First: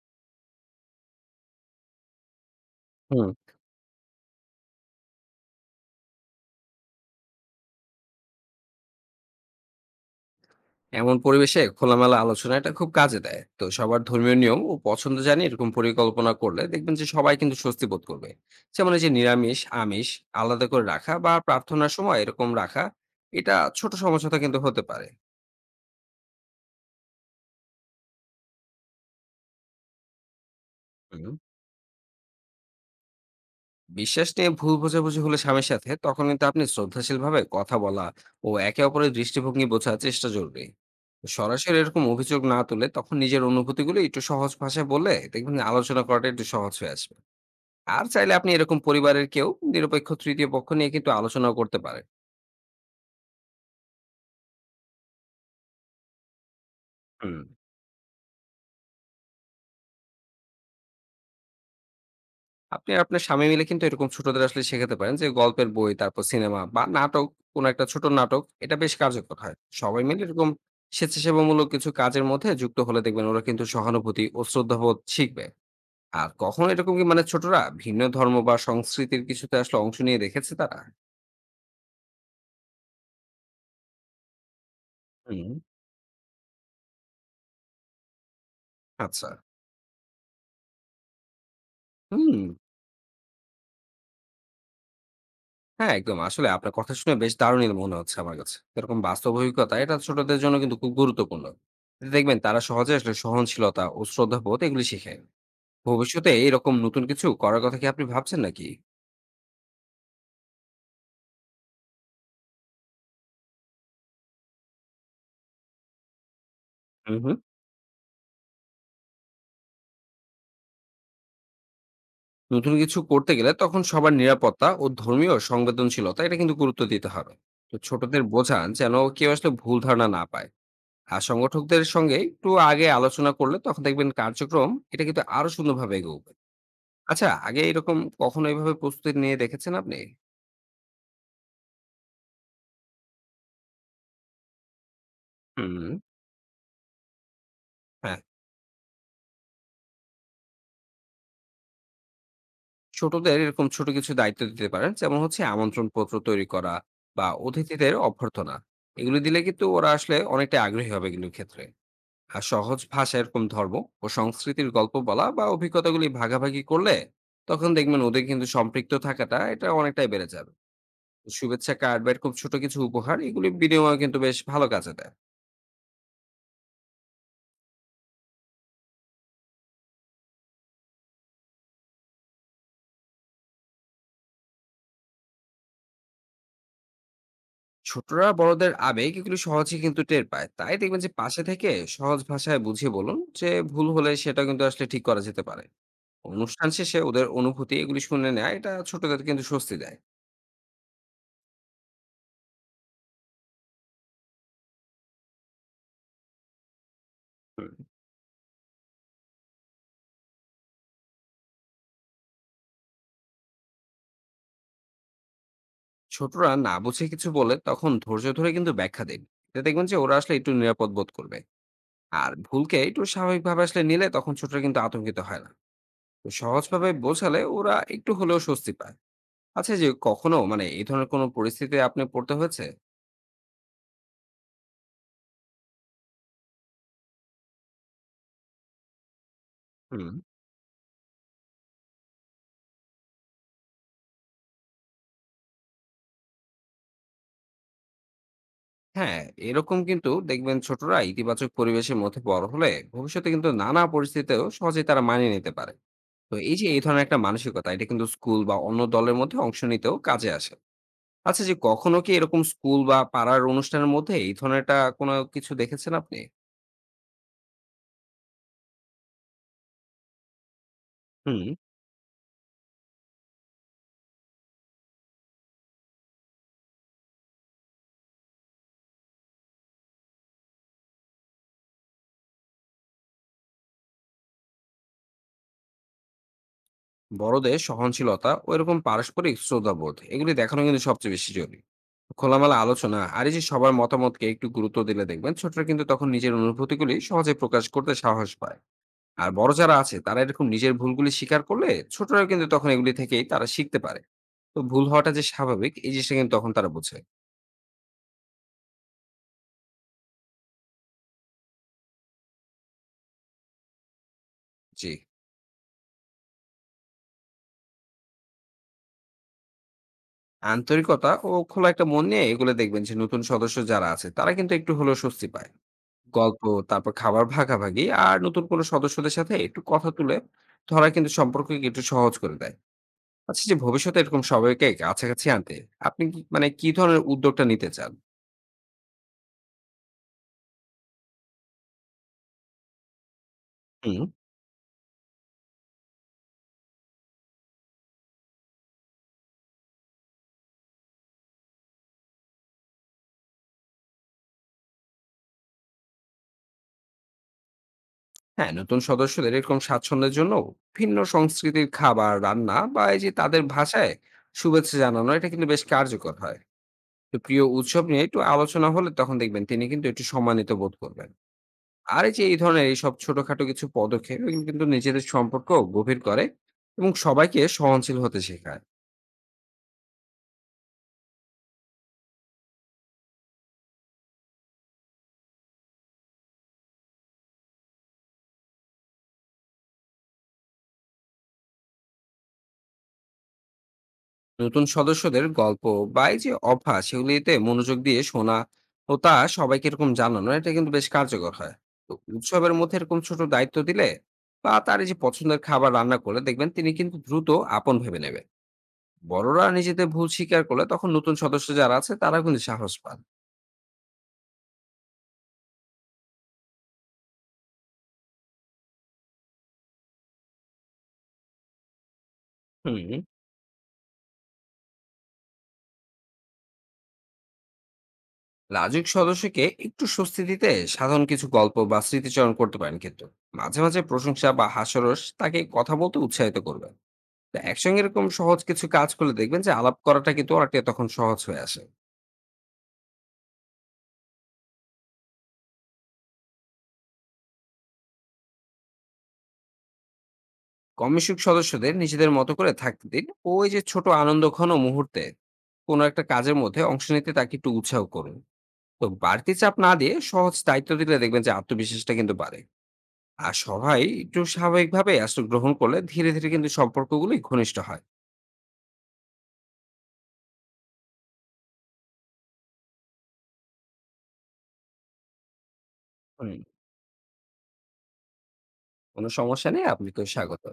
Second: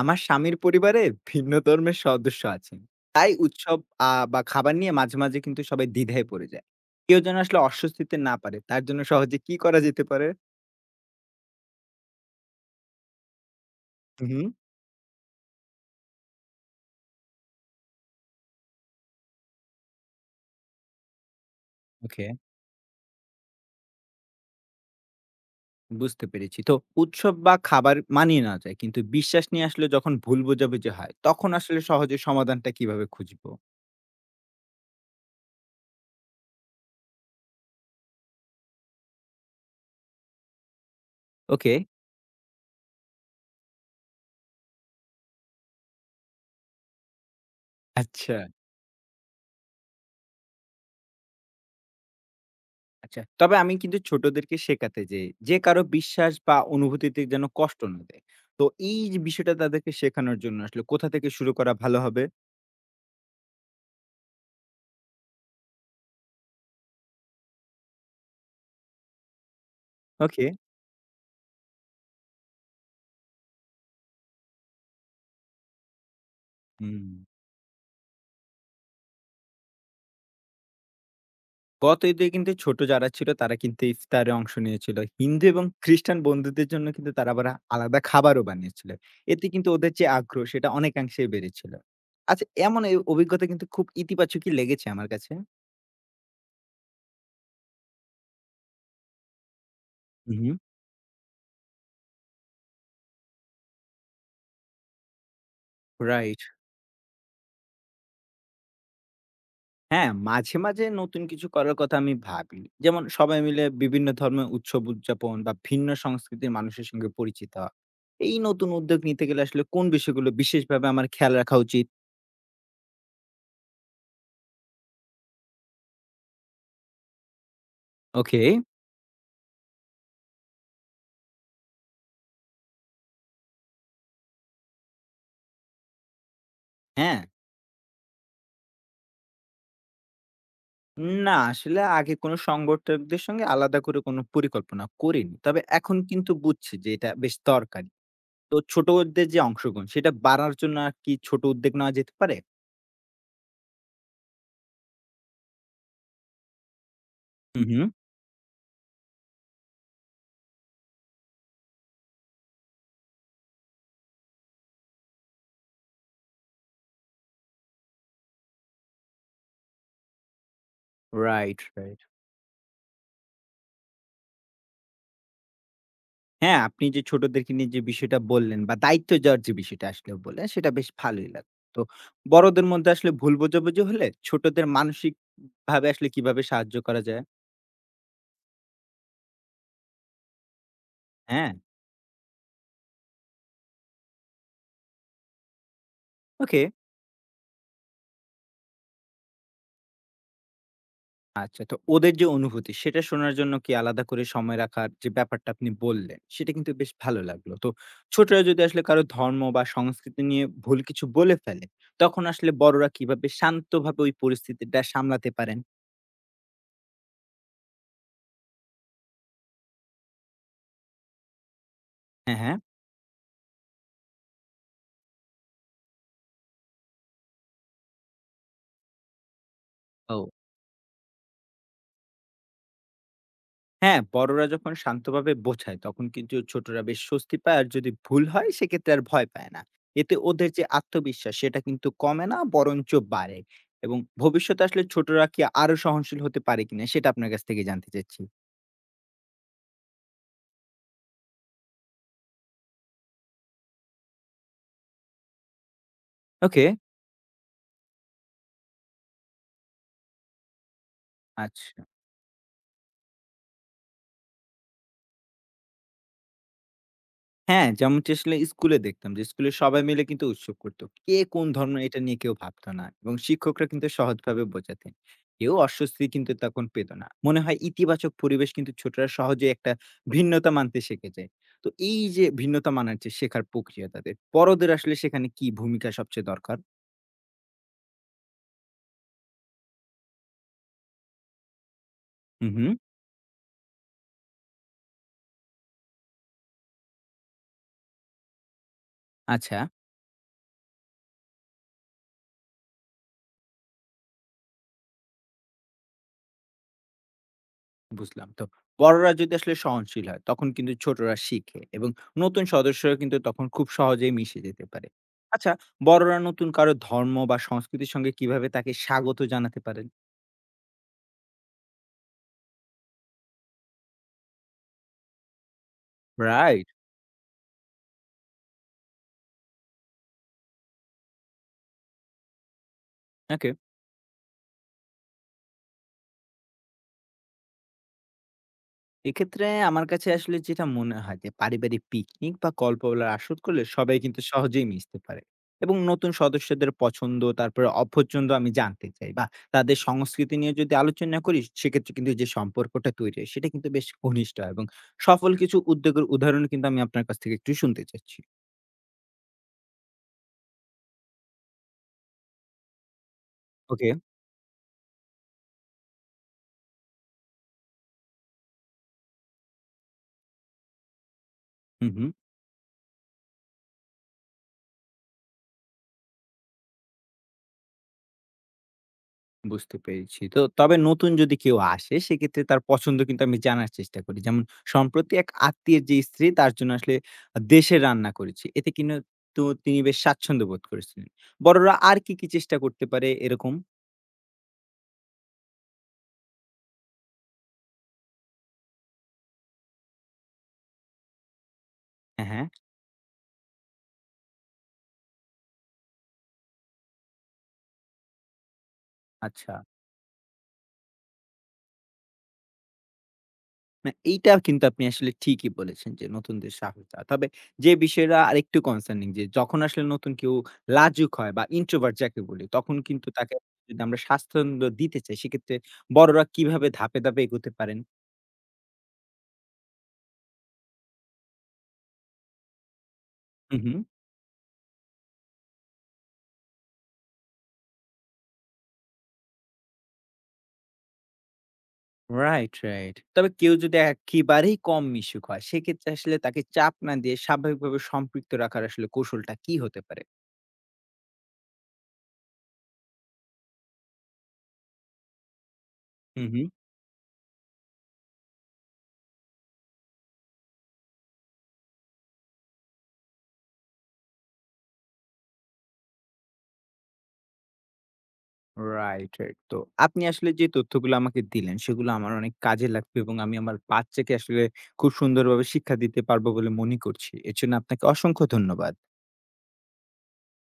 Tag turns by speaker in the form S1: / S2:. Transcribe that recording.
S1: আমার স্বামীর পরিবারে ভিন্ন ধর্মের সদস্য আছেন।
S2: হুম।
S1: তাই উৎসব বা খাবার নিয়ে মাঝে, মাঝে কিন্তু সবাই দ্বিধায় পড়ে যায়। কেউ যেন আসলে অস্বস্তিতে না পারে, তার জন্য সহজে কি করা যেতে পারে?
S2: এমন পরিবেশে খোলামেলা আলোচনা এটা খুব কাজে দেয়। তো সবার ধর্মীয়
S1: হুম,
S2: নিয়ম ও পছন্দ জানিয়ে এরকম পরিকল্পনা করলে দেখবেন যে সবাই কিন্তু স্বস্তি বোধ করবে। যেমন এই যে নিরামিষ, আমিষ আলাদা করে রাখা বা প্রার্থনার সময়
S1: ওকে।
S2: এরকম রাখা এটা ছোট সমঝোতা কিন্তু হতে পারে।
S1: বুঝতে পেরেছি। তো উৎসব বা খাবার মানিয়ে নেওয়া যায়। কিন্তু বিশ্বাস নিয়ে আসলে যখন ভুল বোঝাবুঝি হয়,
S2: হুম।
S1: তখন আসলে সহজে সমাধানটা কিভাবে খুঁজবো?
S2: বিশ্বাস নিয়ে ভুল বোঝাবুঝি হলে স্বামীর সাথে তখন কিন্তু আপনি শ্রদ্ধাশীলভাবে কথা বলা ও একে অপরের দৃষ্টিভঙ্গি বোঝার চেষ্টা জরুরি।
S1: ওকে,
S2: সরাসরি এরকম অভিযোগ না তুলে তখন নিজের অনুভূতিগুলো একটু সহজ ভাষায় বললে দেখবেন যে আলোচনা করাটা একটু সহজ হয়ে আসবে। আর চাইলে
S1: আচ্ছা।
S2: আপনি এরকম পরিবারের কেউ নিরপেক্ষ তৃতীয় পক্ষ নিয়ে কিন্তু আলোচনাও করতে পারেন।
S1: আচ্ছা। তবে আমি কিন্তু ছোটদেরকে শেখাতে যে, যে কারো বিশ্বাস বা অনুভূতিতে
S2: হুম।
S1: যেন কষ্ট না দেয়। তো এই যে বিষয়টা তাদেরকে শেখানোর জন্য আসলে কোথা থেকে শুরু করা ভালো হবে?
S2: আপনি আর আপনার স্বামী মিলে কিন্তু এরকম ছোটদের আসলে শেখাতে পারেন যে গল্পের বই, তারপর সিনেমা বা নাটক, কোন একটা ছোট নাটক এটা বেশ কার্যকর হয়। সবাই মিলে
S1: ওকে।
S2: এরকম স্বেচ্ছাসেবামূলক কিছু কাজের মধ্যে যুক্ত হলে দেখবেন ওরা কিন্তু সহানুভূতি ও শ্রদ্ধাবোধ শিখবে। আর কখনো এরকম কি
S1: হুম।
S2: মানে ছোটরা ভিন্ন ধর্ম বা সংস্কৃতির কিছুতে আসলে অংশ নিয়ে দেখেছে তারা?
S1: গত ঈদে কিন্তু ছোট যারা ছিল তারা কিন্তু ইফতারে অংশ নিয়েছিল। হিন্দু
S2: হুম।
S1: এবং খ্রিস্টান বন্ধুদের জন্য কিন্তু তারা আবার আলাদা খাবারও বানিয়েছিল।
S2: আচ্ছা।
S1: এতে কিন্তু ওদের যে আগ্রহ সেটা অনেকাংশেই বেড়েছিল।
S2: হুম।
S1: আচ্ছা এমন এই অভিজ্ঞতা কিন্তু খুব ইতিবাচকই লেগেছে আমার কাছে।
S2: হ্যাঁ, একদম। আসলে আপনার কথা শুনে বেশ দারুণই মনে হচ্ছে আমার কাছে। এরকম বাস্তব অভিজ্ঞতা এটা
S1: হুম,
S2: ছোটদের জন্য
S1: হুম।
S2: কিন্তু খুব গুরুত্বপূর্ণ। এতে দেখবেন তারা সহজে আসলে সহনশীলতা ও শ্রদ্ধাবোধ এগুলি শিখে। ভবিষ্যতে
S1: রাইট।
S2: এরকম নতুন কিছু করার কথা কি আপনি ভাবছেন নাকি?
S1: হ্যাঁ, মাঝে, মাঝে নতুন কিছু করার কথা আমি ভাবি। যেমন সবাই মিলে বিভিন্ন ধর্মের উৎসব উদযাপন বা ভিন্ন সংস্কৃতির মানুষের সঙ্গে
S2: হুম, হুম।
S1: পরিচিত হওয়া। এই নতুন উদ্যোগ নিতে গেলে আসলে কোন বিষয়গুলো বিশেষভাবে আমার খেয়াল রাখা উচিত?
S2: নতুন কিছু করতে গেলে তখন সবার নিরাপত্তা ও ধর্মীয় সংবেদনশীলতা এটা কিন্তু গুরুত্ব দিতে হবে। তো ছোটদের
S1: ওকে,
S2: বোঝান যেন কেউ আসলে ভুল ধারণা না পায়। আর সংগঠকদের সঙ্গে একটু আগে আলোচনা করলে তখন দেখবেন কার্যক্রম এটা কিন্তু আরো সুন্দরভাবে এগোবে।
S1: হ্যাঁ।
S2: আচ্ছা, আগে এরকম কখনো এভাবে প্রস্তুতি নিয়ে দেখেছেন আপনি?
S1: না, আসলে আগে কোনো সংগঠকদের সঙ্গে আলাদা করে কোনো পরিকল্পনা করিনি। তবে
S2: হুম।
S1: এখন কিন্তু বুঝছি যে এটা বেশ দরকারি।
S2: হ্যাঁ,
S1: তো ছোটদের যে অংশগ্রহণ সেটা বাড়ার জন্য আর কি ছোট উদ্যোগ নেওয়া যেতে পারে?
S2: ছোটদের এরকম ছোট কিছু দায়িত্ব দিতে পারেন। যেমন হচ্ছে আমন্ত্রণ পত্র তৈরি করা বা
S1: হুম, হুম।
S2: অতিথিদের অভ্যর্থনা। এগুলো দিলে কিন্তু ওরা আসলে অনেকটাই আগ্রহী হবে এগুলোর ক্ষেত্রে। আর সহজ ভাষায় এরকম ধর্ম ও সংস্কৃতির গল্প বলা বা অভিজ্ঞতাগুলি ভাগাভাগি করলে তখন দেখবেন ওদের কিন্তু সম্পৃক্ত থাকাটা এটা অনেকটাই বেড়ে যাবে।
S1: রাইট,
S2: শুভেচ্ছা কার্ড
S1: রাইট।
S2: বা এরকম ছোট কিছু উপহার এগুলি বিনিময়ে কিন্তু বেশ ভালো কাজে দেয়।
S1: হ্যাঁ, আপনি যে ছোটদেরকে নিয়ে যে বিষয়টা বললেন বা দায়িত্ব দেওয়ার যে বিষয়টা আসলে বললেন, সেটা বেশ ভালোই লাগলো। তো বড়দের মধ্যে আসলে ভুল বোঝাবুঝি হলে ছোটদের মানসিকভাবে আসলে কিভাবে সাহায্য করা যায়?
S2: ছোটরা বড়দের আবেগ এগুলো সহজে কিন্তু টের পায়, তাই দেখবেন যে পাশে
S1: হ্যাঁ,
S2: থেকে সহজ ভাষায় বুঝিয়ে বলুন যে ভুল হলে সেটা কিন্তু আসলে ঠিক করা যেতে পারে।
S1: ওকে।
S2: অনুষ্ঠান শেষে ওদের অনুভূতি এগুলি শুনে নেয়, এটা ছোটদের কিন্তু স্বস্তি দেয়।
S1: আচ্ছা, তো ওদের যে অনুভূতি সেটা শোনার জন্য কি আলাদা করে সময় রাখার যে ব্যাপারটা আপনি বললেন, সেটা কিন্তু বেশ ভালো লাগলো। তো
S2: হুম,
S1: ছোটরা যদি আসলে কারো ধর্ম বা সংস্কৃতি নিয়ে ভুল কিছু বলে ফেলে, তখন আসলে বড়রা কিভাবে শান্তভাবে ওই পরিস্থিতিটা সামলাতে পারেন?
S2: ছোটরা না বুঝে কিছু বলে তখন ধৈর্য ধরে কিন্তু ব্যাখ্যা দিন। এটা দেখবেন যে ওরা আসলে একটু নিরাপদ বোধ করবে। আর
S1: হ্যাঁ, হ্যাঁ।
S2: ভুলকে একটু স্বাভাবিকভাবে আসলে নিলে তখন ছোটরা কিন্তু আতঙ্কিত হয় না। তো সহজভাবে বোঝালে ওরা একটু হলেও স্বস্তি পায়। আচ্ছা, যে
S1: ও।
S2: কখনো এই ধরনের কোনো পরিস্থিতিতে আপনি পড়তে হয়েছে?
S1: হ্যাঁ, বড়রা যখন শান্তভাবে বোঝায় তখন কিন্তু ছোটরা বেশ স্বস্তি পায় আর যদি ভুল হয় সেক্ষেত্রে আর ভয় পায় না।
S2: হুম।
S1: এতে ওদের যে আত্মবিশ্বাস সেটা কিন্তু কমে না বরঞ্চ বাড়ে। এবং ভবিষ্যতে আসলে ছোটরা কি আরো সহনশীল হতে পারে কিনা সেটা আপনার কাছ থেকে জানতে চাচ্ছি।
S2: হ্যাঁ, এরকম কিন্তু দেখবেন ছোটরা ইতিবাচক পরিবেশের মধ্যে বড় হলে ভবিষ্যতে কিন্তু নানা পরিস্থিতিতেও সহজেই তারা মানিয়ে নিতে পারে। তো এই
S1: ওকে।
S2: যে এই ধরনের একটা মানসিকতা এটা কিন্তু স্কুল বা অন্য দলের মধ্যে অংশ নিতেও কাজে আসে। আচ্ছা, যে
S1: আচ্ছা।
S2: কখনো কি এরকম স্কুল বা পাড়ার অনুষ্ঠানের মধ্যে এই ধরনেরটা কোনো কিছু দেখেছেন আপনি?
S1: হ্যাঁ, যেমনটি আসলে স্কুলে দেখতাম যে স্কুলে সবাই মিলে কিন্তু উৎসব করত। কে
S2: হুম।
S1: কোন ধর্ম এটা নিয়ে কেউ ভাবত না এবং শিক্ষকরা কিন্তু সহজভাবে বোঝাতেন। কেউ অস্বস্তি কিন্তু তখন পেত না। মনে হয় ইতিবাচক পরিবেশ কিন্তু ছোটরা সহজে একটা ভিন্নতা মানতে শিখে যায়। তো এই যে ভিন্নতা মানার যে শেখার প্রক্রিয়া তাদের, বড়দের আসলে সেখানে কি ভূমিকা সবচেয়ে দরকার?
S2: বড়দের সহনশীলতা ও এরকম পারস্পরিক শ্রদ্ধাবোধ এগুলি দেখানো কিন্তু সবচেয়ে বেশি জরুরি।
S1: হু,
S2: খোলামেলা
S1: হু।
S2: আলোচনা আর এই যে সবার মতামতকে একটু গুরুত্ব দিলে দেখবেন ছোটরা কিন্তু তখন নিজের অনুভূতিগুলি সহজে প্রকাশ করতে সাহস পায়। আর বড়
S1: আচ্ছা।
S2: যারা আছে তারা এরকম নিজের ভুলগুলি স্বীকার করলে ছোটরাও কিন্তু তখন এগুলি থেকেই তারা শিখতে পারে। তো ভুল হওয়াটা যে স্বাভাবিক এই জিনিসটা কিন্তু তখন তারা বোঝে।
S1: বুঝলাম। তো বড়রা যদি আসলে সহনশীল হয়, তখন কিন্তু ছোটরা শিখে এবং নতুন সদস্যরা কিন্তু তখন খুব সহজেই মিশে যেতে
S2: জি,
S1: পারে। আচ্ছা, বড়রা নতুন কারো ধর্ম বা সংস্কৃতির সঙ্গে কিভাবে তাকে স্বাগত জানাতে পারেন?
S2: আন্তরিকতা ও খোলা একটা মন নিয়ে এগুলো দেখবেন যে নতুন সদস্য যারা আছে তারা কিন্তু একটু হলেও স্বস্তি পায়। গল্প,
S1: রাইট।
S2: তারপর খাবার ভাগাভাগি আর নতুন কোনো সদস্যদের সাথে একটু কথা তুলে ধরা কিন্তু সম্পর্ককে একটু সহজ করে দেয়। আচ্ছা,
S1: ওকে।
S2: যে ভবিষ্যতে এরকম সবাইকে কাছাকাছি আনতে আপনি কি ধরনের উদ্যোগটা নিতে চান?
S1: এক্ষেত্রে আমার কাছে আসলে যেটা মনে হয় যে পারিবারিক পিকনিক বা গল্প বলার আসর করলে সবাই
S2: হুম।
S1: কিন্তু সহজেই মিশতে পারে এবং নতুন সদস্যদের পছন্দ তারপরে অপছন্দ আমি জানতে চাই বা তাদের সংস্কৃতি নিয়ে যদি আলোচনা করি সেক্ষেত্রে কিন্তু যে সম্পর্কটা তৈরি হয় সেটা কিন্তু বেশ ঘনিষ্ঠ হয় এবং সফল কিছু উদ্যোগের উদাহরণ কিন্তু আমি আপনার কাছ থেকে একটু শুনতে চাচ্ছি।
S2: হ্যাঁ, নতুন সদস্যদের এরকম স্বাচ্ছন্দ্যের জন্য ভিন্ন সংস্কৃতির খাবার রান্না বা এই যে তাদের
S1: ওকে।
S2: ভাষায় শুভেচ্ছা জানানো এটা কিন্তু বেশ কার্যকর হয়। তো প্রিয় উৎসব নিয়ে একটু আলোচনা হলে তখন দেখবেন তিনি কিন্তু একটু সম্মানিত বোধ করবেন।
S1: হুম,
S2: আর
S1: হুম।
S2: এই যে এই ধরনের এইসব ছোটখাটো কিছু পদক্ষেপ এগুলো কিন্তু নিজেদের সম্পর্ক গভীর করে এবং সবাইকে সহনশীল হতে শেখায়।
S1: বুঝতে পেরেছি। তো তবে নতুন যদি কেউ আসে সেক্ষেত্রে তার পছন্দ কিন্তু আমি জানার চেষ্টা করি। যেমন সম্প্রতি এক আত্মীয়ের যে স্ত্রী তার জন্য আসলে দেশে রান্না করেছি। এতে কিনা তো তিনি বেশ স্বাচ্ছন্দ্য বোধ করেছিলেন। বড়রা আর কি, কি চেষ্টা করতে পারে এরকম?
S2: নতুন সদস্যদের গল্প বা এই যে অভ্যাস সেগুলিতে মনোযোগ দিয়ে শোনা ও তা সবাইকে এরকম জানানো এটা কিন্তু বেশ কার্যকর হয়। তো
S1: হ্যাঁ, হ্যাঁ।
S2: উৎসবের মধ্যে এরকম ছোট দায়িত্ব দিলে বা তার এই যে পছন্দের খাবার রান্না করলে দেখবেন তিনি কিন্তু দ্রুত আপন ভেবে নেবে। বড়রা
S1: আচ্ছা।
S2: নিজেদের ভুল স্বীকার করলে তখন নতুন সদস্য যারা আছে তারা কিন্তু সাহস পান।
S1: না এইটা কিন্তু আপনি আসলে ঠিকই বলেছেন যে নতুনদের সাহস দেওয়া। তবে যে বিষয়টা আরেকটু কনসার্নিং যে যখন আসলে নতুন কেউ লাজুক হয় বা ইন্ট্রোভার্ট যাকে বলি তখন
S2: হুম।
S1: কিন্তু তাকে যদি আমরা স্বাচ্ছন্দ্য দিতে চাই সেক্ষেত্রে বড়রা কিভাবে ধাপে, ধাপে এগোতে পারেন?
S2: লাজুক সদস্যকে একটু স্বস্তি দিতে সাধারণ কিছু গল্প বা স্মৃতিচারণ করতে পারেন কিন্তু মাঝে
S1: হুম, হুম।
S2: মাঝে প্রশংসা বা হাস্যরস তাকে কথা বলতে উৎসাহিত করবে। তো একসঙ্গে এরকম সহজ কিছু কাজ করলে দেখবেন যে আলাপ করাটা কিন্তু অনেকটা তখন সহজ হয়ে আসে।
S1: Right, right. তবে কেউ যদি একেবারেই কম মিশুক হয়, সেক্ষেত্রে আসলে তাকে চাপ না দিয়ে স্বাভাবিকভাবে সম্পৃক্ত রাখার আসলে কৌশলটা কি হতে পারে?
S2: কমিশক সদস্যদের নিজেদের মতো করে থাকতে দিন ও ওই যে ছোট আনন্দঘন মুহূর্তে কোনো একটা
S1: হুম,
S2: কাজের
S1: হুম।
S2: মধ্যে অংশ নিতে তাকে একটু উৎসাহ করুন। তো বাড়তি চাপ না দিয়ে সহজ দায়িত্ব দিলে দেখবেন যে আত্মবিশ্বাসটা কিন্তু বাড়ে। আর সবাই একটু স্বাভাবিকভাবে আসলে গ্রহণ করলে ধীরে ধীরে কিন্তু সম্পর্কগুলোই ঘনিষ্ঠ হয়।
S1: Right, right. তো আপনি আসলে যে তথ্যগুলো আমাকে দিলেন, সেগুলো আমার অনেক কাজে লাগবে এবং আমি আমার বাচ্চাকে আসলে খুব সুন্দরভাবে শিক্ষা দিতে পারবো
S2: হুম,
S1: বলে মনে করছি। এর জন্য আপনাকে অসংখ্য ধন্যবাদ।
S2: কোনো সমস্যা নেই। আপনাকেও স্বাগত।